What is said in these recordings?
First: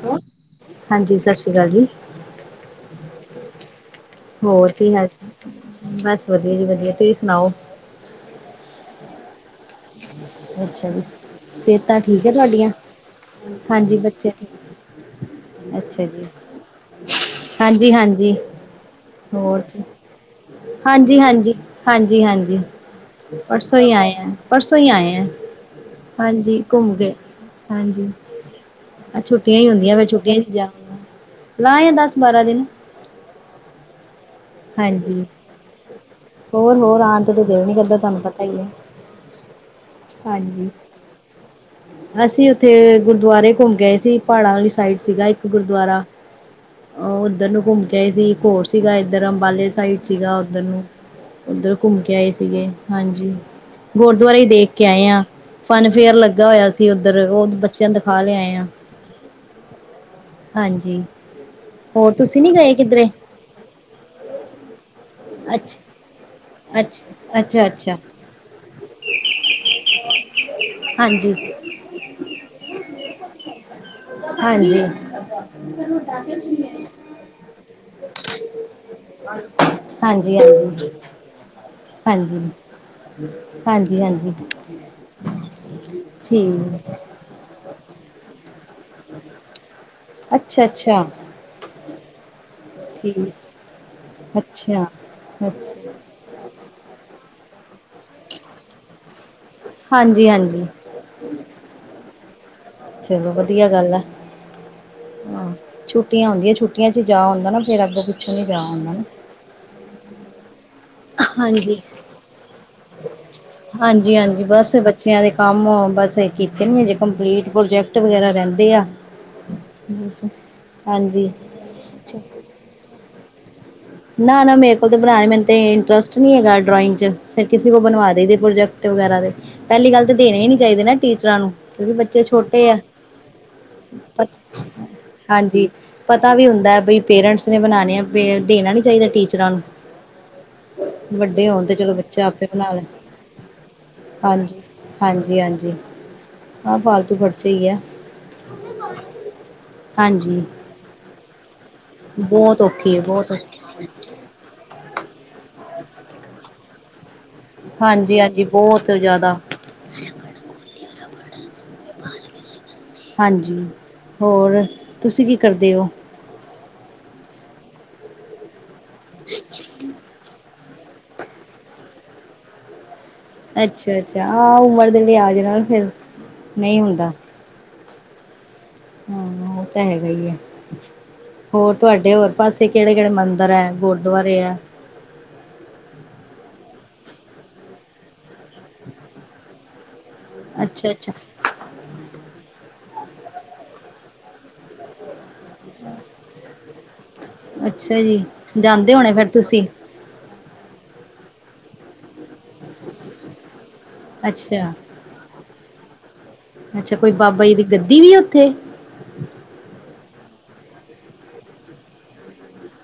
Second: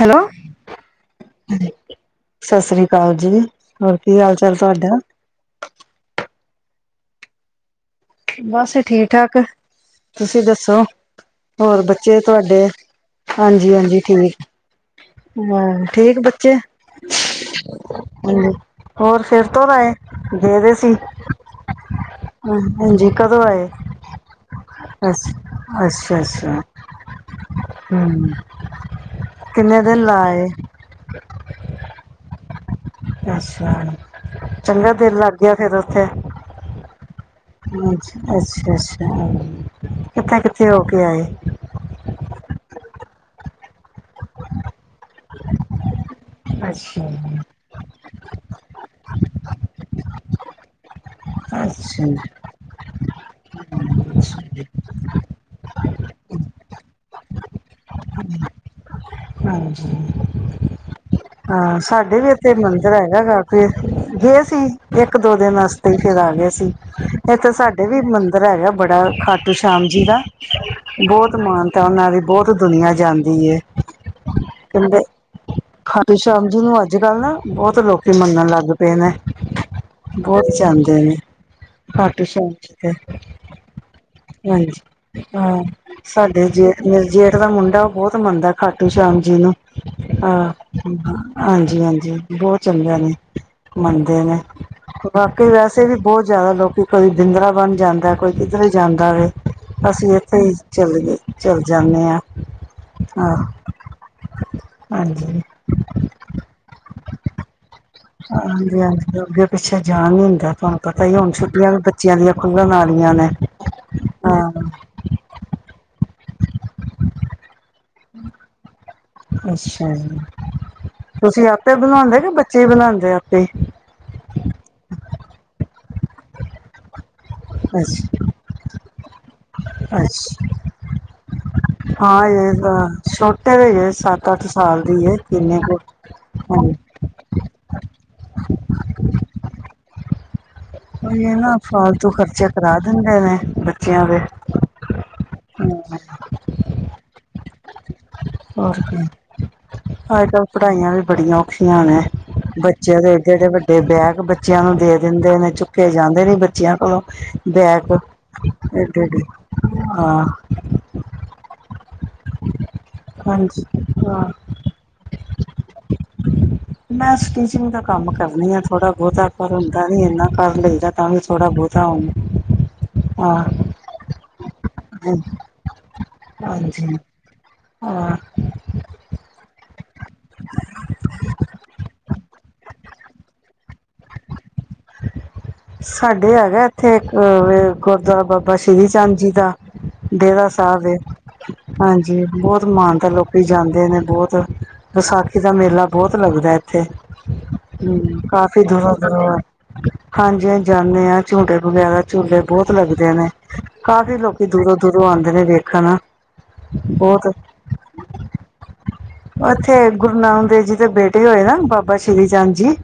Hello, ਹਾਂਜੀ ਸਤਿ ਸ਼੍ਰੀ ਅਕਾਲ ਜੀ ਸਤਿ ਸ੍ਰੀ ਅਕਾਲ ਜੀ। ਹੋਰ ਕੀ ਹਾਲ ਚਾਲ ਹੋਰ ਕੀ ਤੁਹਾਡਾ ਹਾਲ ਚਾਲ? ਬਸ ਵਧੀਆ ਜੀ ਵਧਿਆ, ਤੁਸੀਂ ਸੁਣਾਓ? ਬਸ ਠੀਕ-ਠਾਕ। ਤੁਸੀਂ ਦੱਸੋ? ਅੱਛਾ ਜੀ ਹੋਰ ਸਿਹਤਾਂ ਬੱਚੇ ਠੀਕ ਹੈ ਤੁਹਾਡੇ ਤੁਹਾਡੀਆਂ ਹਾਂਜੀ ਹਾਂਜੀ-ਹਾਂਜੀ ਬੱਚੇ ਠੀਕ। ਹ ਠੀਕ ਬੱਚੇ। ਹਾਂਜੀ-ਹਾਂਜੀ। ਹਾਂਜੀ ਫਿਰ ਹੋਰ, ਤੋਂ ਆਏ ਗਏ ਦੇ ਸੀ ਹਾਂਜੀ-ਹਾਂਜੀ-ਹਾਂਜੀ-ਹਾਂਜੀ। ਹਾਂਜੀ ਕਦੋਂ ਪਰਸੋਂ ਹੀ ਆਏ ਆ, ਪਰਸੋਂ ਹੀ ਆਏ ਆ। ਅੱਛਾ ਅੱਛਾ ਅੱਛਾ ਹਾਂਜੀ, ਘੁੰਮ ਦੇ ਹਾਂਜੀ। ਹਮ ਛੁੱਟੀਆਂ ਹੀ ਕਿੰਨੇ ਹੁੰਦੀਆਂ ਦਿਨ ਵੇ ਲਾ ਛੁੱਟੀਆਂ ਆਏ ਚੋ ਜਾ ਲਾ ਆਏ, ਦਸ ਬਾਰਾਂ ਦਿਨ। ਅੱਛਾ, ਚੰਗਾ ਦਿਲ ਹਾਂਜੀ ਲੱਗ ਗਿਆ ਫਿਰ ਉਥੇ। ਹੋਰ ਹੋਰ ਆਉਣ ਤੇ ਦਿਲ ਨੀ ਕਰਦਾ ਤੁਹਾਨੂੰ ਪਤਾ ਹੀ ਹੈ ਅੱਛਾ-ਅੱਛਾ, ਹਾਂਜੀ ਕਿੱਥੇ-ਕਿੱਥੇ ਹੋ ਕੇ ਆਏ? ਅਸੀਂ ਉੱਥੇ ਗੁਰਦੁਆਰੇ ਘੁੰਮ ਗਏ ਸੀ, ਪਹਾੜਾਂ ਵਾਲੀ ਸਾਈਡ ਚੇ ਸੀ ਗਾ ਇੱਕ ਗੁਰਦੁਆਰਾ। ਅੱਛਾ ਉਹ ਉਧਰ ਨੂੰ ਘੁੰਮ ਕੇ ਆਏ ਸੀ, ਇਕ ਹੋਰ ਸੀ ਏਦਰ ਅੰਬਾਲੇ ਸਾਈਡ ਸੀਗਾ ਉਧਰ ਨੂੰ। ਉੱਧਰ ਘੁੰਮ ਅੱਛਾ ਕੇ ਆਏ ਸੀਗੇ ਹਾਂਜੀ। ਗੁਰਦੁਆਰੇ ਹੀ ਦੇਖ ਕੇ ਆਏ ਆ ਫਨ ਫੇਅਰ ਲੱਗ ਅਸੀਂ ਉੱਧਰ ਉਹ ਬੱਚਿਆਂ ਨੂ ਦਿਖਾ ਲਿਆਏ ਆ। ਹਾਂਜੀ। ਹਾਂ ਹੋਰ ਸਾਡੇ ਵੀ ਤੁਸੀਂ ਨਹੀਂ ਇੱਥੇ ਗਏ ਮੰਦਿਰ ਕਿਧਰੇ ਹੈਗਾ, ਗਾ ਤੇ ਗਏ ਸੀ ਏਕ ਇੱਕ ਦੋ ਦਿਨ ਅਸਤੇ ਹੀ ਅੱਛਾ ਫਿਰ ਆ ਗਏ ਸੀ, ਅੱਛਾ ਇੱਥੇ ਅੱਛਾ ਸਾਡੇ ਅੱਛਾ ਵੀ ਮੰਦਿਰ ਹੈਗਾ ਬੜਾ ਖਾਟੂ ਸ਼ਾਮ ਜੀ ਦਾ। ਹਾਂਜੀ ਬੋਤ ਮਾਨਤਾ ਉਹਨਾ ਦੀ ਬੋਤ ਦੁਨੀਆਂ ਜਾਂਦੀ ਏ। ਹਾਂਜੀ। ਖਾਟੂ ਸ਼ਾਮ ਜੀ ਨੂੰ ਅੱਜ-ਕੱਲ ਨਾ, ਬਹੁਤ ਲੋਕੀ ਮੰਨਨ ਲੱਗ ਪਏ ਨੇ। ਹਾਂਜੀ ਬੋਤ ਹਾਂਜੀ ਜਾਂਦੇ ਨੇ। ਖਾਟੂ ਹਾਂਜੀ ਸ਼ਾਮ ਜੀ ਦੇ, ਹਾਂਜੀ ਹਾਂ ਸਾਡੇ ਜੀ। ਠੀਕ ਜੇਠ ਦਾ ਮੁੰਡਾ ਬਹੁਤ ਮੰਨਦਾ ਖਾਟੂ ਸ਼ਾਮ ਜੀ ਨੂ ਆਂ, ਅੱਛਾ ਅੱਛਾ ਹਾਂਜੀ ਹਾਂਜੀ ਬਹੁਤ ਚਂਗਾ ਨੀ ਠੀਕ ਮੰਨਦੇ ਨੇ, ਅੱਛਾ ਬਾਕੀ ਵੈਸੇ ਅੱਛਾ ਵੀ ਬਹੁਤ ਜ਼ਿਆਦਾ ਲੋਕੀ ਕਦੀ ਵਿਰਂਦਾ ਵਨ ਜਾਂਦਾ ਕੋਈ। ਕਿਦਰੇ ਜਾਂਦਾ ਵੇ, ਅਸੀਂ ਹਾਂਜੀ ਇੱਥੇ ਹੀ ਹਾਂਜੀ ਚੱਲੇ ਗਏ, ਚੱਲ ਜਾਂਨੇ ਆਂ। ਚਲੋ ਵਦਿਆ ਗੱਲ ਆ। ਹਾਂਜੀ ਹਾਂ ਛੁੱਟਿਆਂ ਹੁੰਦੀਆਂ ਛੁੱਟਿਆਂ ਚ ਜਾ ਹੁੰਦਾ ਨਾ ਫੇਰ ਅੱਗੋਂ ਪਿ ਹਾਂਜੀ ਹਾਂਜੀ ਅੱਗੇ ਪਿੱਛੇ ਜਾਣ ਨੀ ਹੁੰਦਾ, ਤੁਹਾਨੂੰ ਪਤਾ ਹੀ ਹੁਣ ਛੁਟੀਆਂ ਵੀ ਹਾਂਜੀ ਬੱਚਿਆਂ ਦੀਆਂ ਖੁੱਲਣ ਆਂ ਹਾਂਜੀ ਹਾਂਜੀ ਬਸ ਬੱਚਿਆਂ ਦੇ ਕੰਮਅ ਬਸ ਕੀਤੇ ਨੀ ਜੇ ਕੰਪਲੀਟ, ਪ੍ਰੋਜੈਕਟ ਵਗੈਰਾ ਰਹਿੰਦੇ ਆ। ਅੱਛਾ ਜੀ, ਬਸ ਹਾਂਜੀ ਤੁਸੀਂ ਆਪੇ ਬਣਾਉਂਦੇ ਕਿ ਬੱਚੇ ਬਣਾਉਂਦੇ ਆਪੇਈ। ਨਾ ਨਾ ਮੇਰੇ ਕੋਲ ਤਾਂ ਬਣਾ ਤੇ ਇੰਟਰਸਟ ਨੀ ਹੈਗਾ, ਡਰਇੰਗ ਚ ਫਿਰ ਕਿਸੇ ਕੋਲ ਬਣਵਾ ਅੱਛਾ ਦੇਈ ਪ੍ਰੋਜੈਕਟ। ਵਗੈਰਾ ਪਹਿਲੀ ਗੱਲ ਤਾਂ ਦੇਣੇ ਅੱਛਾ ਹੀ ਨੀ ਚਾਹੀ, ਟੀਚਰਾਂ ਨੂੰ, ਕਿਉਂਕਿ ਬੱਚੇ ਛੋਟੇ ਏ। ਹੱਟੇ [unintelligible] ਹਾਂਜੀ ਪਤਾ ਵੀ ਹਾਂਜੀ ਹੁੰਦਾਏ ਬਈ ਪੇਰੈਂਟਸ ਨੇ ਬਣਾਉਣੇ ਏ ਬੇ ਦੇਣਾ ਨੀ ਚਾਹੀਦਾ ਟੀਚਰਾਂ ਨੂੰ, ਉਹੀ ਹੈ ਵੱਡੇ ਨਾ ਹੋਣ ਤੇ ਚਲੋ ਫਾਲਤੂ ਬੱਚਾ ਆਪੇ ਖਰਚੇ ਬਣਾ ਕਰਾ ਲਏ। ਦਿੰਦੇ ਨੇ ਬੱਚਿਆਂ ਦੇ। ਹਾਂਜੀ ਹਾਂਜੀ ਹਾਂਜੀ ਹਾਂ ਫਾਲਤੂ ਖੜਚੇ ਹੀ ਏ। ਹੋਰ ਅੱਜ ਕੱਲ ਪੜ੍ਹਾਈਆਂ ਵੀ ਬੜੀਆਂ ਔਖੀਆਂ। ਨੇ। ਬਹੁਤ ਔਖੀ ਬੱਚਿਆਂ ਹੈ ਦੇ ਬਹੁਤ ਏਡੇ ਏਡੇ ਔਖੀ ਵੱਡੇ ਬੈਗ ਬੱਚਿਆਂ ਨੂੰ ਦੇ ਦੇੰਦੇ ਨੇ ਚੁੱਕੇ ਜਾਂਦੇ ਨੀ ਬੱਚਿਆਂ ਕੋਲੋਂ। ਬੈਗ ਹਾਂਜੀ ਹਾਂਜੀ ਬਹੁਤ ਏਡੇ ਏਡੇ ਜ਼ਿਆਦਾ ਆਂ। ਹਾਂਜੀ ਹਾਂ। ਹੋਰ ਤੁਸੀਂ ਕੀ ਕਰਦੇ ਔ। ਮੈ ਸਟੀਚਿੰਗ ਦਾ ਕੰਮ ਕਰਨੀ ਆ, ਥੋੜਾ ਬਹੁਤਾ ਪਰ ਹੁੰਦਾ ਨੀ ਏਨਾ ਕਰ ਲਈ ਤਾਂ ਕਮ ਥੋੜਾ ਬਹੁਤਾ ਹੁ ਅੱਛਾ ਅੱਛਾ ਆਹ ਉਮਰ ਦੇ ਲਿਆਜ ਨਾਲ ਫਿਰ ਨਹੀਂ ਹਾਂਜੀ ਹੁੰਦਾ। ਹਾਂ ਹਮ ਤਾਂ ਹੈਗਾ ਹੀ ਹੈ ਹੋਰ ਤੁਹਾਡੇ ਹੋਰ ਪਾਸੇ ਕਿਹੜੇ ਕਿਹੜੇ ਮੰਦਿਰ ਹੈ ਗੁਰਦੁਆਰੇ ਹੈ ਸਾਡੇ ਹੈਗਾ ਇੱਥੇ ਇੱਕ ਗੁਰਦੁਆਰਾ ਬਾਬਾ ਸ੍ਰੀ ਚੰਦ ਜੀ ਦਾ ਡੇਰਾ ਸਾਹਿਬ ਅੱਛਾ ਦੇ ਅੱਛਾ ਹਾਂਜੀ ਬਹੁਤ ਮਾਨ ਤਾਂ ਲੋਕੀ ਜਾਂਦੇ ਨੇ ਬਹੁਤ ਵਿਸਾਖੀ ਦਾ ਮੇਲਾ ਬਹੁਤ ਲੱਗਦਾ ਇੱਥੇ ਅੱਛਾ ਜੀ ਹਮ ਕਾਫੀ ਜਾਂਦੇ ਦੂਰੋਂ ਹੋਣੇ ਫਿਰ ਦੂਰੋਂ ਤੁਸੀਂ ਹਾਂਜੀਸੀ ਜਾਂਦੇ ਹਾਂ ਝੂਡੇ ਵਗੈਰਾ ਝੂਲੇ ਬਹੁਤ ਲੱਗਦੇ ਨੇ ਕਾਫ਼ੀ ਲੋਕੀ ਅੱਛਾ ਦੂਰੋਂ ਦੂਰੋਂ ਆਉਂਦੇ ਨੇ ਦੇੇਖਣ ਅੱਛਾ ਕੋਈ ਬਾਬਾ ਜੀ ਦੀ ਗੱਦੀ ਵੀ ਉੱਥੇ ਉੱਥੇ ਗੁਰੂ ਨਾਨਕ ਦੇਵ ਜੀ ਦੇ ਬੇਟੇ ਹੋਏ ਨਾ ਬਾਬਾ ਸ਼੍ਰੀ ਚੰਦ ਜੀ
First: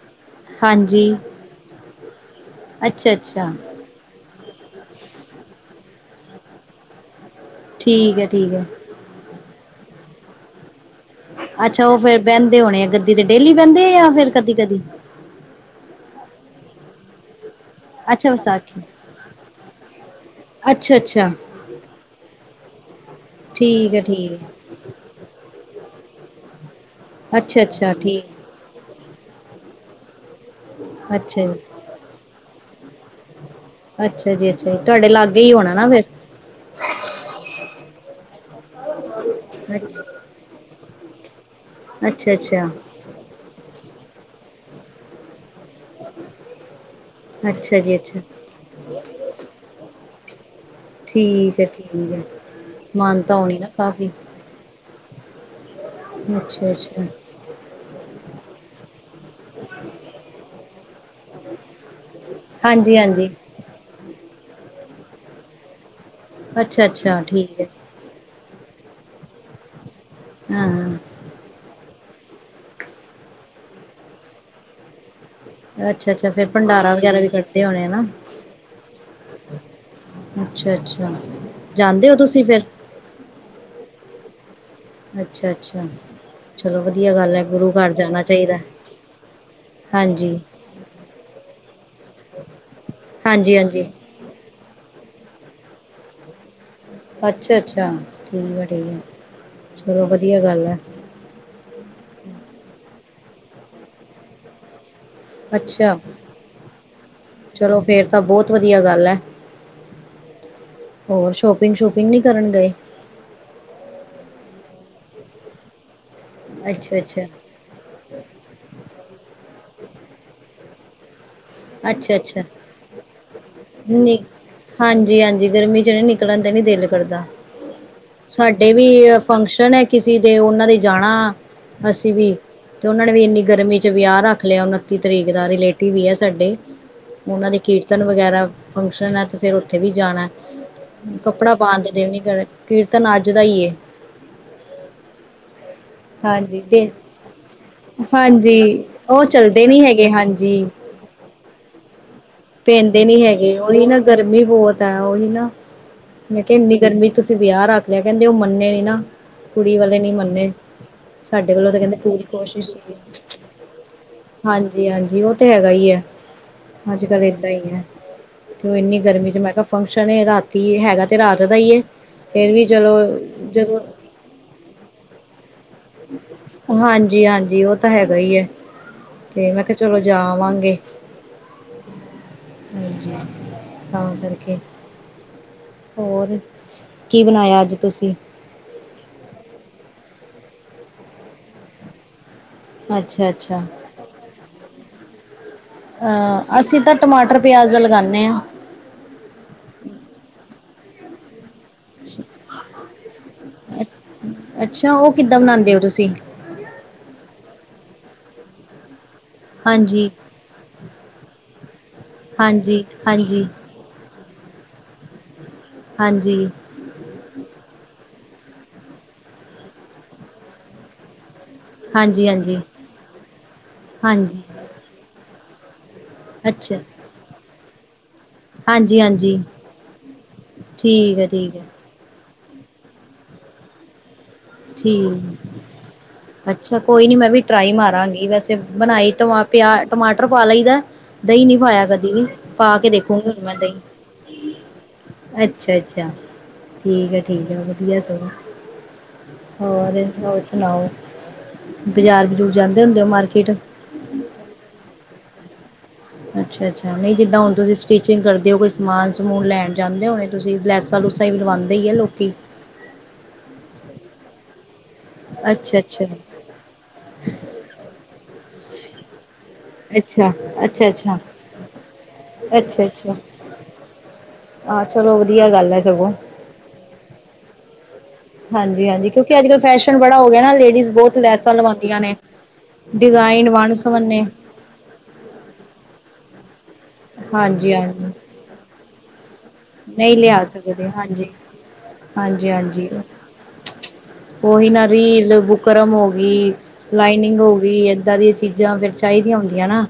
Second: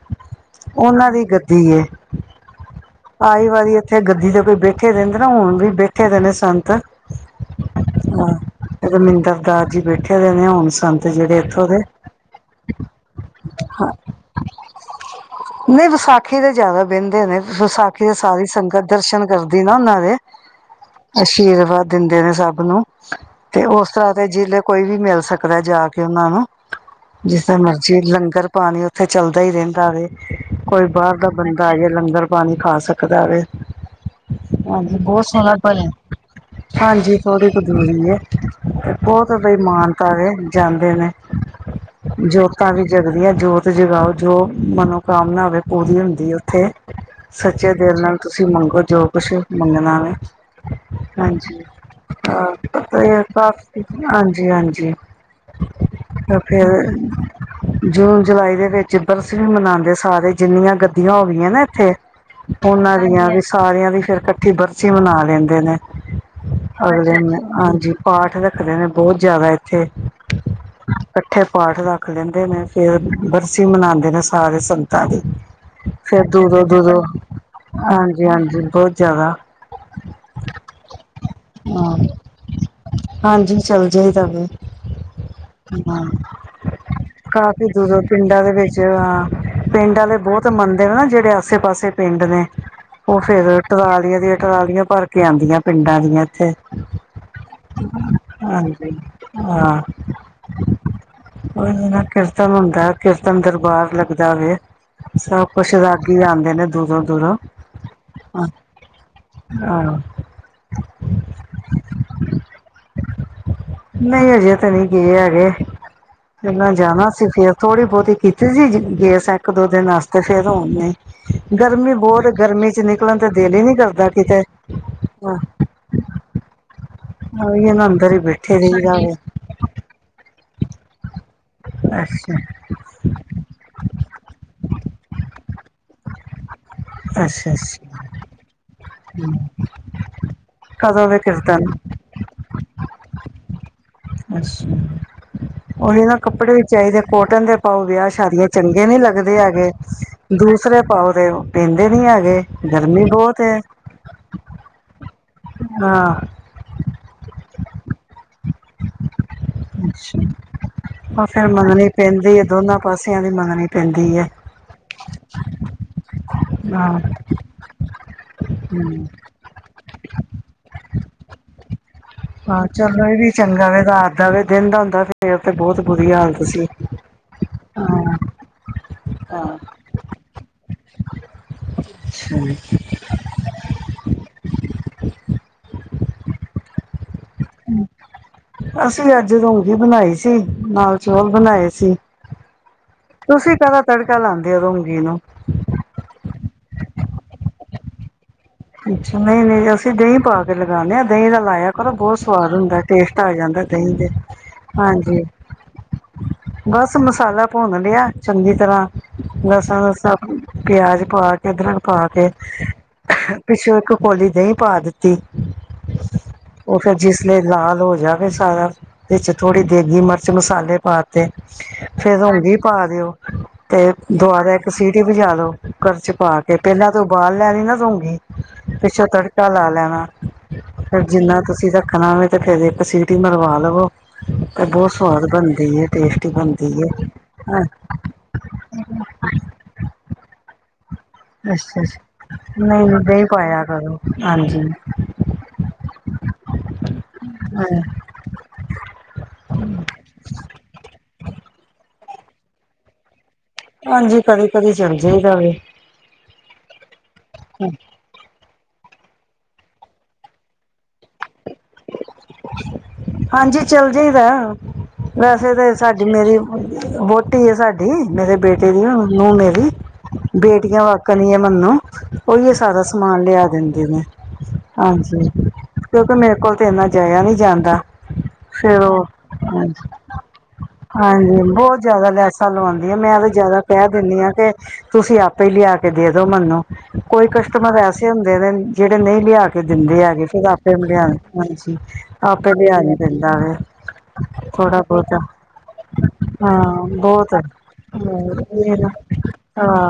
ਹਾਂਜੀ ਉਹਨਾਂ ਦੀ ਗੱਦੀ ਅੱਛਾ ਆਈ ਅੱਛਾ ਵਾਰੀ ਇੱਥੇ ਗੱਦੀ ਦਾ ਕੋਈ ਬੈਖੇ ਦਿੰਦੇ ਨਾ ਹੁਣ ਵੀ ਬੈਖੇ ਦੇ ਨੇ ਸੰਤ ਠੀਕ ਹੈ ਹਹ ਠੀਕ ਹੈ ਰਮਿੰਦਰ ਦਾਸ ਜੀ ਬੈਠੇ ਰ ਨੇ ਹੁਣ ਸਾਨੂੰ ਅੱਛਾ ਉਹ ਫੇਿਰ ਬਹਿੰਦੇ ਹੋਣੇ ਆ ਗੱਦੀ ਤੇ ਡੇਲੀ ਬਹਿੰਦੇ ਹਾਂ ਆ ਜਾਂ ਫਿਰ ਕਦੀ ਕਦੀ ਨਹੀਂ ਵਿਸਾਖੀ ਤੇ ਜ਼ਿਆਦਾ ਬਹਿੰਦੇ ਨੇ ਵਿਸਾਖੀ ਦੇ ਅੱਛਾ ਸਾਰੀ ਵਿਸਾਖੀ ਸੰਗਤ ਦਰਸ਼ਨ ਕਰਦੀ ਨਾ ਉਹਨਾਂ ਦੇ ਅੱਛਾ ਅੱਛਾ ਆਸ਼ੀਰਵਾਦ ਦਿੰਦੇ ਨੇ ਸਭ ਨੂੰ ਤੇ ਉਸ ਠੀਕ ਹੈ ਤਰ੍ਹਾਂ ਤੇ ਠੀਕ ਹੈ ਜਿਹਲੇ ਕੋਈ ਵੀ ਮਿਲ ਸਕਦਾ ਜਾ ਕੇ ਉਹਨਾਂ ਨੂੰ ਜਿੱਥੇ ਅੱਛਾ ਅੱਛਾ ਮਰਜੀੀ ਠੀਕ ਲੰਗਰ ਪਾਣੀ ਉੱਥੇ ਚੱਲਦਾ ਹੀ ਰਹਿੰਦਾ ਵ ਕੋਈ ਬਾਹਰ ਦਾ ਅੱਛਾ ਜੀ ਬੰਦਾ ਆ ਜਾੇ ਲੰਗਰ ਪਾਣੀ ਖਾ ਸਕਦਾਵੇ ਅੱਛਾ ਜੀ ਅੱਛਾ ਜੀ ਹਾਂਜੀ ਤੁਹਾਡੇ ਬਹੁਤ ਲਾਗੇ ਹੀ ਸੋਹਣਾ ਹੋਣਾ ਭਰ ਨਾ ਫਿਰ ਹਾਂਜੀ ਥੋੜੀ ਕੁ ਜੂੜਰੀ ਹੈ ਬਹੁਤ ਬਈ ਅੱਛਾ ਮਾਨਤਾ ਦੇ ਜਾਂਦੇ ਨੇ ਅੱਛਾ ਅੱਛਾ ਜੋਤਾਂ ਵੀ ਜਗਦੀਆਂ ਜੋਤ ਜਗਾਓ ਜੋ ਮਨੋਕਾਮਨਾ ਵਖ ਪੂਰੀ ਹੁੰਦੀ ਉੱਥੇ ਸੱਚੇ ਅੱਛਾ ਜੀ ਦਿਲ ਨਾਲ ਅੱਛਾ ਤੁਸੀਂ ਮੰਗੋ ਜੋ ਕੁਛ ਮੰਗਣਾ ਵ ਠੀਕ ਹਾਂਜੀ ਹੈ ਠੀਕ ਹੈ ਪਤਾ ਮਾਨਤਾ ਕਾਫ ਹੋਣੀ ਨਾ ਕਾਫ਼ੀ ਹਾਂਜੀ ਹਾਂਜੀ ਕ ਅੱਛਾ ਫਿਰ ਅੱਛਾ ਜੂਨ ਜੁਲਾਈ ਦੇ ਵਿੱਚ ਬਰਸ ਵੀ ਮਨਾਉਂਦੇ ਸਾਰੇ ਜਿੰਨੀਆਂ ਗੱਦੀਆਂ ਹੋ ਗਈਆਂ ਨਾ ਇੱਥੇ ਹਾਂਜੀ ਉਹਨਾਂ ਦੀਆਂ ਹਾਂਜੀ ਵੀ, ਸਾਰਿਆਂ ਦੀ ਫਿਰ, ਇਕੱਠੀ ਬਰਸੀ ਮਨਾ ਲੇਂਦੇ ਨੇ। ਅਗਲੇ, ਅੱਛਾ-ਅੱਛਾ ਠੀਕ ਹੈ ਹਾਂਜੀ। ਪਾਠ ਦਾ ਦੇ ਨੇ, ਬਹੁਤ ਜ਼ਿਆਦਾ ਇੱਥੇ ਹਾਂ ਇਕੱਠੇ ਪਾਠ ਦਾ ਰੱਖ ਲੈਂਦੇ ਨੇ, ਫਿਰ 'ਬਰਸੀ'ਮਨਾਉਂਦੇ ਨੇ ਸਾਰੇ ਸੰਤਾਂ ਦੀ। ਫੇਰ, ਅੱਛਾ-ਅੱਛਾ ਦੂਰੋ- ਭੰਡਾਰਾ ਦੂਰੋ, ਵਗੈਰਾ ਵੀ ਕੱਢਦੇ ਹੋਣੇ ਨਾ ਹਾਂਜੀ- ਹਾਂਜੀ ਬਹੁਤ ਜ਼ਿਆਦਾ। ਅੱਛਾ-ਅੱਛਾ ਜਾਂਦੇ ਹੋ ਤੁਸੀਂ ਫਿਰ ਹਾਂਜੀ। ਚੱਲ ਜਾਈ ਦਾਵੇ ਅੱਛਾ-ਅੱਛਾ ਹ ਚਲੋ ਵਧੀਆ ਗੱਲ ਹੈ ਕਾਫੀ ਗੁਰੂ ਘਰ ਦੂਰ ਜਾਣਾ ਪਿੰਡਾਂ ਦੇ ਚਾਹੀਦਾ ਵਿੱਚ ਹ ਪਿੰਡ ਵਾਲੇ ਹਾਂਜੀ ਬਹੁਤ ਮੰਨਦੇਨ ਨਾ, ਜਿਹੜੇ ਆਸੇ ਪਾਸੇ ਪਿੰਡ ਨੇ। ਉਹ ਫੇਰ, ਹਾਂਜੀ-ਹਾਂਜੀ ਟਰਾਲੀਆਂ ਦੀਆਂ ਟਰਾਲੀਆਂ, ਭਰਕੇ ਆਂਦੀਆਂ ਪਿੰਡਾਂ ਦੀਆਂ ਇੱਥੇ। ਅੱਛਾ-ਅੱਛਾ ਠੀਕ ਹੈ ਠੀਕ ਹਾਂਜੀ। ਹੈ ਹਾਂ। ਚਲੋ ਵਧੀਆ ਗੱਲ ਹੈ ਉਹ ਨਾ ਕੀਰਤਨ ਹੁੰਦਾ, ਕੀਰਤਨ ਦਰਬਾਰ ਲੱਗਦਾ ਵੇ। ਸਭ ਕੁਛ ਅੱਛਾ ਰਾਗੀ ਆਉਦੇ ਨੇ, ਦੂਰੋਂ-ਦੂਰੋਂ। ਚਲੋ ਫੇਰ ਤਾਂ ਬਹੁਤ ਵਧੀਆ ਗੱਲ ਹੈ ਆਹ। ਹੋਰ, ਸ਼ੋਪਿੰਗ ਸ਼ੂਪਿੰਗ ਨਹੀ ਕਰਨ ਗਏ? ਨਹੀਂ, ਹਜੇ ਤਾਂ, ਨਹੀਂ ਗੇ ਹੈਗੇ। ਪਰ, ਮੈਂ ਜਾਣਾ ਅੱਛਾ-ਅੱਛਾ ਸੀ ਫੇਰ ਥੋੜੀ ਬਹੁਤੀ ਕੀਤੀ ਸੀ, ਗੇਸ ਇੱਕ, ਦੋ ਦਿਨ ਵਾਸਤੇ ਫੇਰ ਆੇ ਗਰਮੀ ਬਹੁਤ ਏ, ਅੱਛਾ-ਅੱਛਾ ਗਰਮੀ'ਚ ਨਿਕਲਣ ਤੇ ਦਿਲ ਹੀ ਨੀ ਕਰਦਾ ਕਿਤੇ। ਹਾਂਜੀ- ਹਾਂਜੀ, ਗਰਮੀ'ਚ ਨ ਨਿਕਲਣਂਦਾ ਨੀ ਦਿਲ ਕ ਉਹੀ ਨਾ ਅੰਦਰ ਹੀ ਬੈਠੇ ਸਾਡੇ ਰਹੀ ਵੀ ਦਾ ਵੇ ਫੰਕਸ਼ਨ ਹੈ ਕਿਸੇ ਦੇ, ਉਹਨਾਂ ਦੇ ਜਾਣਾ ਅਸੀਂ ਵੀ, ਅੱਛਾ ਤੇ ਉਹਨਾਂ ਨੇ ਵੀ, ਇੰਨੀ ਗਰਮੀ'ਚ ਵਿਆਹ ਰੱਖ ਲਿਆ ਉਨੱਤੀ ਤਰੀਕ ਦਾ। ਰਿਲੇਟਿਵ ਵੀ ਹੈ ਸਾਡੇ ਉਹਨਾਂ ਅੱਛਾ ਦੇ, ਅੱਛਾ ਕੀਰਤਨ ਵਗੈਰਾ ਫੰਕਸ਼ਨ ਹੈ, ਅਤੇ ਫਿਰ ਉੱਥੇ ਵੀ ਜਾਣਾ। ਕਦੋਂ ਵੇ ਕੱਪੜਾ ਕੀਰਤਨ ਪਾਣ ਦੀ, ਦੇਰ ਨੀ ਫਿਰ, ਕੀਰਤਨ ਆਜ ਦਾ ਹੀ, ਏ। ਅੱਛਾ ਉਹੀ ਨਾ, ਕੱਪੜੇ ਵੀ ਚਾਹੀਦੇ ਕੋਟਨ ਦੇ ਪਾਓ, ਵਿਆਹ ਸ਼ਾਦੀਆ ਹਾਂਜੀ ਚੰਗੇ ਨਹੀਂ ਉਹ ਲੱਗਦੇ ਚੱਲਦੇ ਹੈਗੇ। ਨੀ ਹਾਂਜੀ ਦੂਸਰੇ ਪਾਓ ਦੇ ਦੇਂਦੇ ਨੀ ਹੈਗੇ, ਗਰਮੀ ਬਹੁਤ ਏ। ਹੀ ਨਾ, ਗਰਮੀ ਬਹੁਤ ਹੈ, ਉਹੀ ਨਾ। ਹਾਂ ''ਮੈਂ ਕਿਹਾ ਇੰਨੀ ਗਰਮੀ'ਚ ਤੁਸੀਂ ਵਿਆਹ ਰੱਖ ਲਿਆ, ਕਹਿੰਦੇ ਉਹ ਮੰਨੇ ਨੀ, ਨਾ। ਕੁੜੀ ਵਾਲੇ ਨਹੀਂ ਮੰਨੇ। ਹੁਣ, ਫਿਰ ਸਾਡੇ ਵੱਲੋਂ ਤਾਂ ਮੰਨਣੀ ਕਹਿੰਦੇ ਪੂਰੀ ਪੈਂਦੀ ਹੈ, ਕੋਸ਼ਿਸ਼ ਦੋਨਾਂ ਸੀ ਪਾਸਿਆਂ ਦੀ ਮੰਨਣੀ ਪੇਂਦੀ ਏ। ਹਾਂਜੀ- ਹਾਂਜੀ। ਉਹ ਤੇ, ਹੈਗਾ ਹੀ ਹੈ। ਹਾਂ। ਇਦਾਂ ਹੀ ਆ ਤੇ ਇੰਨੀ ਹੂੰ ਗਰਮੀ'ਚ ''ਮੈਂ ਕਿਹਾ ਫੰਕਸ਼ਨ ਏ, ਰਾਤੀ ਹੈਗਾ ਤੇ ਰਾਤ ਦਾ ਹੀ। ਫੇਰ ਵੀ ਹਾਂ। ਚਲੋ, ਇਹ ਵੀ ਚੰਗਾ ਜਦੋਂ ਵੇ, ਰਾਤ ਦਾ ਵੇ ਦਿਨ ਦਾ ਤੇ, ਹੁੰਦਾ ਫਿਰ ਉਥੇ ਬਹੁਤ ਬੁਰੀ ਹਾਲਤ ਸੀ। ਹਾਂਜੀ-ਹਾਂਜੀ, ਓਹ ਤੇ ਹੈਗਾ ਹਾਂ ਈ, ਏ। ਤੇ, ਹਾਂ ਮੈ ਕਿਹਾ, ਚਲੋ ਜਾਵਾਂਗੇ। ਹੂੰ [unintelligible] ਤਾਂ ਕਰਕੇ। ਹੋਰ ਕੀ ਬਣਾਇਆ ਅੱਜ ਤੁਸੀਂ ਅਸੀਂ, ਅੱਜ ਰੋਂਗੀ ਬਨਾਈ ਸੀ। ਸੀ ਨਾਲ, ਚੌਲ ਬਣਾਏ ਸੀ। ਅੱਛਾ ਤੁਸੀਂ ਅੱਛਾ ਕਾਦਾ, ਤ੍ੜਕਾ ਲਾਂਦੇ ਹੋ ਰੋਂਗੀ ਨੂੰ! ਅ ਅਸੀਂ ਤਾਂ, ਟਮਾਟਰ, ਪਿਆਜ ਦਾ ਲਗਾਂਨੇ ਆ। ਨਹੀਂ, ਨਹੀਂ, ਅਸੀਂ ਦਹੀਂ ਪਾਕੇ ਲਗਾਂਨੇ ਆ। ਦਹੀਂ ਲਗਾਯਾ ਕਹਿੰਦੇ ਬਹੁਤ ਸਵਾਦ ਹੁੰਦਾ, ਟੇਸਟ ਆ ਜਾਦਾਂ ਏ ਅੱਛਾ ਉਹ ਦਹੀਂ ਕਿੱਦਾਂ ਬਣਾਉਂਦੇ ਹੋ ਤੁਸੀਂ ਬਸ, ਮਸਾਲਾ ਭੁੰਨ ਲਿਆ ਚੰਗੀ ਤਰ੍ਹਾਂ। ਲਸਣ, ਹਾਂਜੀ ਲੁਸਾਂ, ਪਿਆਜ ਪਾਕੇ, ਅਦਰਕ ਪਾਕੇ ਹਾਂਜੀ ਹਾਂਜੀ ਇੱਕ ਕੌਲੀ ਦਹੀਂ ਪਾ ਦਿੱਤੀ, ਹਾਂਜੀ ਓ ਫਿਰ ਚੀਜਲੇਸ ਲਾਲ ਹੋ ਗਿਆ ਤੇ ਸਾਰਾ, ਵਿੱਚ ਥੋੜੀ ਦੇਗੀ ਮਰਚ, ਮਸਾਲੇ ਪਾਤੇ ਫੇਰ ਹਾਂਜੀ ਰੋਂਗੀ ਹਾਂਜੀ ਪਾ ਦਿਓ, ਤੇ ਹਾਂਜੀ ਦੁਬਾਰਾ ਇੱਕ ਸੀਟੀ ਵਜਾ ਦੋ। ਕੁੱਕਰ'ਚ ਪਾਕੇ ਅੱਛਾ ਪਹਿਲਾਂ ਤੇ ਉਬਾਲ ਲੈਣੀ ਨਾ ਰੋਂਗੀ। ਫਿਰ, ਹਾਂਜੀ ਹਾਂਜੀ ਛਿਲਕਾ-ਛੁਲਟਾ ਲਾ ਲੈਣਾ, ਫਿਰ ਠੀਕ ਹੈ ਜਿੰਨਾ ਠੀਕ ਹੈ ਤੁਸੀ ਰੱਖਣਾ ਵੇ ਤੇ, ਫਿਰ ਇੱਕ ਸੀਟੀ ਮਰਵਾ ਲਵੋ ਤੇ ਬਹੁਤ ਸਵਾਦ ਠੀਕ, ਬਣਦੀ ਹੈ ਟੇਸਟੀ ਬਣਦੀ ਅੱਛਾ ਹੈ ਕੋਈ ਨੀ ਮੈਂ ਵੀ ਹਾਂ ਟਰਾਈ ਮਾਰਾਂਗੀ ਵੈਸੇ ਬਣਾਈ ਟਮਾ ਪਿਆ ਟਮਾਟਰ ਪਾ ਲੀ। ਦਈ ਨਹੀਂ ਅੱਛਾ ਪਾਇਆ ਕਦੀ ਵੀ ਅੱਛਾ ਪਾ ਨਹੀਂ ਕੇ ਨਹੀਂ ਦਹੀਂ ਦੇਖੋਗੀ ਹੁਣ ਮੈਂ ਪਾਇਆ ਦਈ। ਕਰੋ ਹਾਂਜੀ ਅੱਛਾ ਅੱਛਾ, ਠੀਕ ਆ ਠੀਕ ਆ ਹਾਂ ਵਧੀਆ ਸਗੋਂ। ਹੋਰ ਹੋਰ ਸੁਣਾਓ ਬਜ਼ਾਰ ਬਜ਼ੂਰ ਜਾਂਦੇ ਹੁੰਦੇ ਓ ਮਾਰਕਿਟ। ਹਾਂਜੀ, ਕਦੇ ਕਦੇ ਚੱਲ ਜਾਈਦਾ ਵੇ। ਅੱਛਾ ਅੱਛਾ, ਨਹੀਂ ਜਿੱਦਾਂ ਹੁਣ ਤੁਸੀਂ ਸਟੀਚਿੰਗ ਕਰ ਜਦੋਂ ਕੋਈ ਸਮਾਨ ਸਮੂਨ ਲੈਣ ਜਾਂਦੇ ਹੋਣੇ ਤੁਸੀਂ ਲੈਸਾਂ ਲੁਸਾਂ ਟਾਈਮ ਲਵਾਂਦੇ ਹੀ ਆ ਲੋਕੀ। ਹਾਂਜੀ ਚੱਲ ਜਾਈਦਾ। ਵੈਸੇ ਤੇ ਅੱਛਾ ਸਾਡੀ ਅੱਛਾ ਮੇਰੀ ਵਹੁਟੀ ਆ ਸਾਡੀ ਮੇਰੇ ਬੇ ਅੱਛਾ [unintelligible] ਅੱਛਾ ਬੇਟੀਆਂ ਅੱਛਾ [unintelligible] ਮੈਨੂੰ ਓਹਿਓ ਸਾਰਾ ਸਮਾਨ ਲਿਆ ਦਿੰਦੀਆਂ ਨੇ। ਹਾਂ, ਚਲੋ ਵਧੀਆ ਗੱਲ ਹੈ ਸਗੋਂ ਕਿਉਂਕਿ ਮੇਰੇ ਕੋਲ ਰਿਹਾ ਨਹੀਂ ਜਾਂਦਾ। ਫਿਰ ਹਾਂਜੀ ਉਹ ਹਾਂਜੀ, ਕਿਉਂਕਿ ਅੱਜਕੱਲ ਹਾਂਜੀ ਫੈਸ਼ਨ ਬੜਾ ਹੋ ਗਿਆ ਨਾ ਲੇ ਹਾਂਜੀ, ਬਹੁਤ ਜਿਆਦਾ ਲੈਸਾਂ ਲਵਾਂਦੀਆਂ ਮੈਂ ਤਾਂ ਡਿਜ਼ਾਇਨ ਜਿਆਦਾ ਵੰਨ ਕਹਿ ਦੀਨੀ ਸਵੰਨੇ ਆ ਕਿ ਤੁਸੀਂ ਆਪੇ ਲਿਆ ਦੇ ਦੋ ਮੈਨੂੰ ਕੋਈ ਹਾਂਜੀ ਕਸਟਮਰ ਐਸੇ ਹਾਂਜੀ ਹੁੰਦੇ ਨੇ ਜਿਹੜੇ ਨਹੀਂ ਲਿਆ ਕੇ ਕੇ ਦਿੰਦੇ ਨਹੀਂ ਹੈਗੇ। ਲਿਆ ਫਿਰ ਆਪੇ ਸਕਦੇ ਲਿਆ ਹਾਂਜੀ ਹਾਂਜੀ ਆਪੇ ਹਾਂਜੀ ਲਿਆਣਾ ਪੈਂਦਾ ਵੈ। ਉਹੀ ਨਾ ਰੀਲ, ਬੁੱਕ ਬੁਕਰਮ ਹੋ ਗਈ, ਹਾਂ ਬਹੁਤ ਲਾਈਨਿੰੰਗ ਹੋ ਗਈ ਇਦਾਂ ਦੀਆਂ ਚੀਜ਼ਾਂ ਫਿਰ ਚਾਹੀਦੀਆਂ ਹੁੰਦੀਆਂ ਨਾ। ਹਾਂ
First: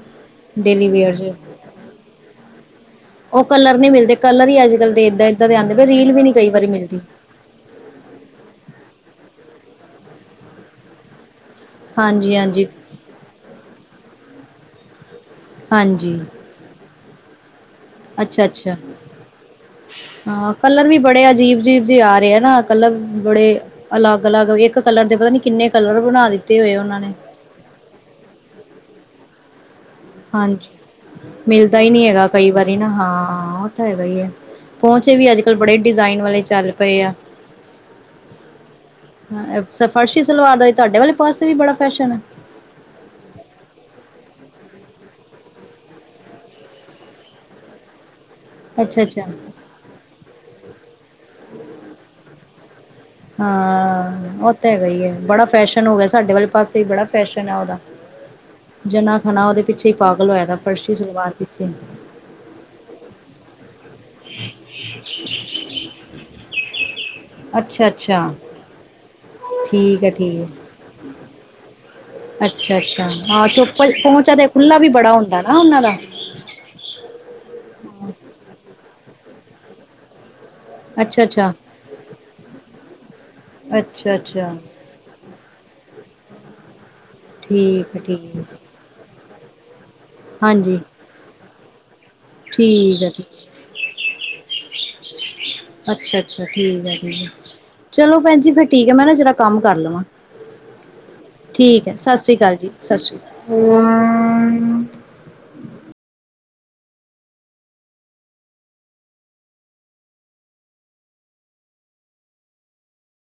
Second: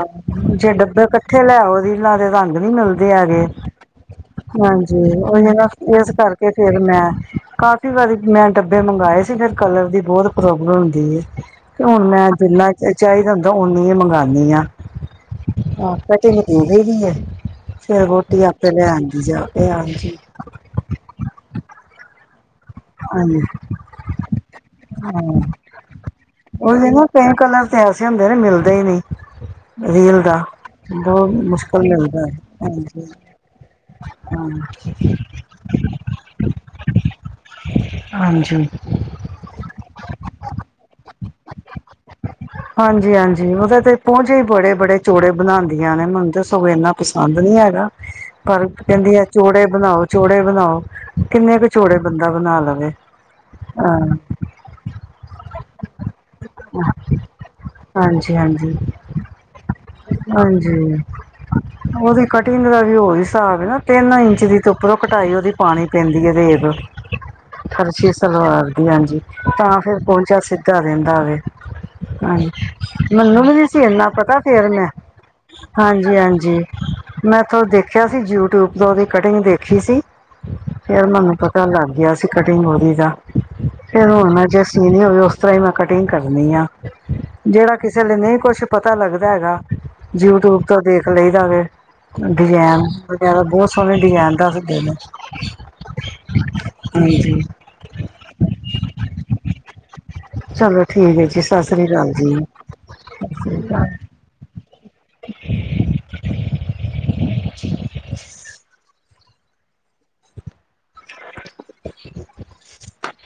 ਜੇ ਡੇਲੀ ਡੱਬੇ ਵੇਅਰ ਚ ਕੱਠੇ ਲੈ ਆਓ ਰੀਲਾਂ ਦੇ ਰੰਗ ਨੀ ਮਿਲਦੇ। ਉਹ ਹੈਗੇ ਕਲਰ ਨਹੀਂ ਮਿਲਦੇ ਕਲਰ ਹੀ ਅੱਜ ਕੱਲ੍ਹ ਦੇ ਹਾਂਜੀ ਏਦਾਂ ਓਹੀ ਏਦਾਂ ਦੇ ਨਾ ਆਉਂਦੇ ਪ ਇਸ ਰੀਲ ਵੀ ਨਹੀਂ ਕਈ ਕਰਕੇ ਵਾਰੀ ਫਿਰ ਮਿਲਦੀ ਮੈਂ ਕਾਫੀ [unintelligible] ਮੈਂ ਡੱਬੇ ਮੰਗਾਏ ਸੀ ਫਿਰ ਕਲਰ ਦੀ ਬਹੁਤ ਪ੍ਰੋਬਲਮ ਹੁੰਦੀ ਐ। ਹੁਣ ਮੈਂ ਹਾਂਜੀ ਹਾਂਜੀ ਜਿੰਨਾ ਚਾਹੀਦਾ ਹੁੰਦਾ ਓਨੀ ਹੀ ਮੰਗਾਨੀ ਆ। ਆਹ ਹਾਂਜੀ [unintelligible] ਅੱਛਾ ਅੱਛਾ, ਜਾ ਕੇ ਹਾਂਜੀ ਹਾਂ ਕਲਰ ਵੀ ਬੜੇ ਅਜੀਬ ਅਜੀਬ ਜੇ ਆ ਰਹੇ ਆ। ਅਲੱਗ ਹਾਂਜੀ ਬੜੇ ਅਲੱਗ ਅਲੱਗ ਇੱਕ ਕਲਰ ਦੇ ਪਤਾ ਨੀ ਹਾਂ ਕਿੰਨੇ ਕਲਰ ਬਣਾ ਦਿੱਤੇ ਹੋਏ ਉਹੀ ਉਹਨਾਂ ਨਾ ਨੇ ਕਈ ਕਲਰ ਐਸੇ ਹੁੰਦੇ ਨੇ ਮਿਲਦੇ ਹੀ ਨਹੀਂ। ਰੀਲ ਦਾ ਹਾਂਜੀ ਬਹੁਤ ਮਿਲਦਾ ਮੁਸ਼ਕਿਲ ਹੀ ਨਹੀਂ ਹੈਗਾ ਕਈ ਵਾਰੀ ਨਾ ਹਾਂਜੀ ਹਾਂ ਉਹ ਤਾਂ ਹੈਗਾ ਹੀ ਆ ਹਾਂ ਪਹੁੰਚੇ ਵੀ ਅੱਜ ਕੱਲ ਬੜੇ ਡਿਜ਼ਾਇਨ ਵਾਲੇ ਚੱਲ ਪਏ ਆ। ਹਾਂਜੀ ਹਾਂ, ਫਰਸ਼ੀ ਸਲਵਾਰ ਦਾ ਤੁਹਾਡੇ ਵਾਲੇ ਪਾਸੇ ਵੀ ਬੜਾ ਫੈਸ਼ਨ ਐ। ਹਾਂਜੀ ਹਾਂਜੀ, ਉਹਦੇ ਤੇ ਪਹੁੰਚੇ ਈ ਬੜੇ ਬੜੇ ਚੋੜੇ ਬਣਾਂਦੀਆਂ ਨੇ ਮੈਨੂੰ ਤੇ ਸਗੋਂ ਐਨਾ ਪਸੰਦ ਨਹੀਂ ਹੈਗਾ। ਪਰ ਅੱਛਾ ਕਹਿੰਦੀ ਅੱਛਾ ਆ ਚੋੜੇ ਬਣਾਓ ਚੋੜੇ ਬਣਾਓ ਕਿੰਨੇ ਕੁ ਚੋੜੇ ਬੰਦਾ ਬਣਾ ਲਵੇ। ਹਾਂ, ਉਹ ਤਾਂ ਹੈਗਾ ਹੀ ਐ ਬੜਾ ਫੈਸ਼ਨ ਹੋ ਗਿਆ ਸਾਡੇ ਵਾਲੇ ਪਾਸੇ ਬੜਾ ਫੈਸ਼ਨ ਐ ਉਹਦਾ ਹਾਂਜੀ ਹਾਂਜੀ ਜਣਾ ਖਣਾ ਉਹਦੇ ਪਿੱਛੇ ਈ ਪਾਗਲ ਹੋਇਆ ਤਾਂ ਫਰਸ਼ੀ ਹਾਂਜੀ ਸਲਵਾਰ ਪਿੱਛੇ। ਉਹਦੀ ਕਟਿੰਗ ਦਾ ਵੀ ਓਹੀ ਸਾਬ ਐ ਨਾ ਤਿੰਨ ਇੰਚ ਦੀ ਤੇ ਉੱਪਰੋਂ ਕਟਾਈ ਉਹਦੀ ਪਾਣੀ ਪੈਂਦੀ ਐ ਦੇਖਲੋ। ਅੱਛਾ ਫਰਸ਼ੀ ਅੱਛਾ ਸਲਵਾਰ ਦੀ ਹਾਂਜੀ ਤਾਂ ਫਿਰ ਠੀਕ ਹੈ ਪਹੁੰਚਾ ਠੀਕ ਹੈ ਸਿੱਧਾ ਰਹਿੰਦਾ ਵੇ। ਹਾਂਜੀ, ਅੱਛਾ-ਅੱਛਾ ਮੈਨੂੰ ਹਾਂ ਵੀ ਨੀ ਸੀ ਚੋਪਰ ਐਨਾ ਪਹੁੰਚਾ ਪਤਾ ਤੇ ਫਿਰ ਖੁੱਲਾ ਮੈਂ ਵੀ ਬੜਾ ਹੁੰਦਾ ਨਾ ਉਹਨਾਂ ਦਾ ਹਾਂਜੀ ਹਾਂਜੀ। ਮੈਂ ਉਥੋਂ ਦੇਖਿਆ ਸੀ ਯੂਟਿਊਬ ਤੋਂ ਉਹਦੀ ਕਟਿੰਗ ਦੇਖੀ ਸੀ। ਅੱਛਾ ਅੱਛਾ, ਲਾਗਿਆ ਸੀ ਕਟਿੰਗ ਉਹਦੀ ਦਾ ਫੇਰ ਹੁਣ ਮੈਂ ਅੱਛਾ-ਅੱਛਾ ਜੇ ਸੀਣੀ ਹੋਵੇ ਉਸ ਤਰ੍ਹਾਂ ਹੀ ਮੈਂ ਕਟਿੰਗ ਕਰਨੀ ਆ ਜਿਹੜਾ ਠੀਕ ਹੈ ਕਿਸੇ ਲਈ ਨਹੀਂ ਠੀਕ ਕੁਛ ਪਤਾ ਲੱਗ ਦਾ ਹੈਗਾ ਯੂਟਿਊਬ ਹਾਂਜੀ ਤੋਂ ਦੇਖ ਲਈ ਦਾ ਫਿਰ। ਡਿਜ਼ਾਇਨ ਠੀਕ ਹੈ ਜ਼ਿਆਦਾ ਠੀਕ ਬਹੁਤ ਸੋਹਣੇ ਡਿਜ਼ਾਇਨ ਦੱਸਦੇ ਨੇ। ਅੱਛਾ ਠੀਕ ਆ ਠੀਕ ਹਾਂਜੀ ਆ ਚਲੋ ਭੈਣ ਜੀ ਫੇਰ ਠੀਕ ਆ ਮੈਂ ਨਾ ਜ਼ਰਾ ਕੰਮ ਕਰ ਲਵਾਂ। ਚਲੋ ਠੀਕ ਹੈ ਜੀ ਸਤਿ ਠੀਕ ਸ੍ਰੀ ਐ ਸਤਿ ਸ੍ਰੀ ਅਕਾਲ ਜੀ ਸਤਿ ਸ੍ਰੀ ਅਕਾਲ ਜੀ। [inaudible] [unintelligible]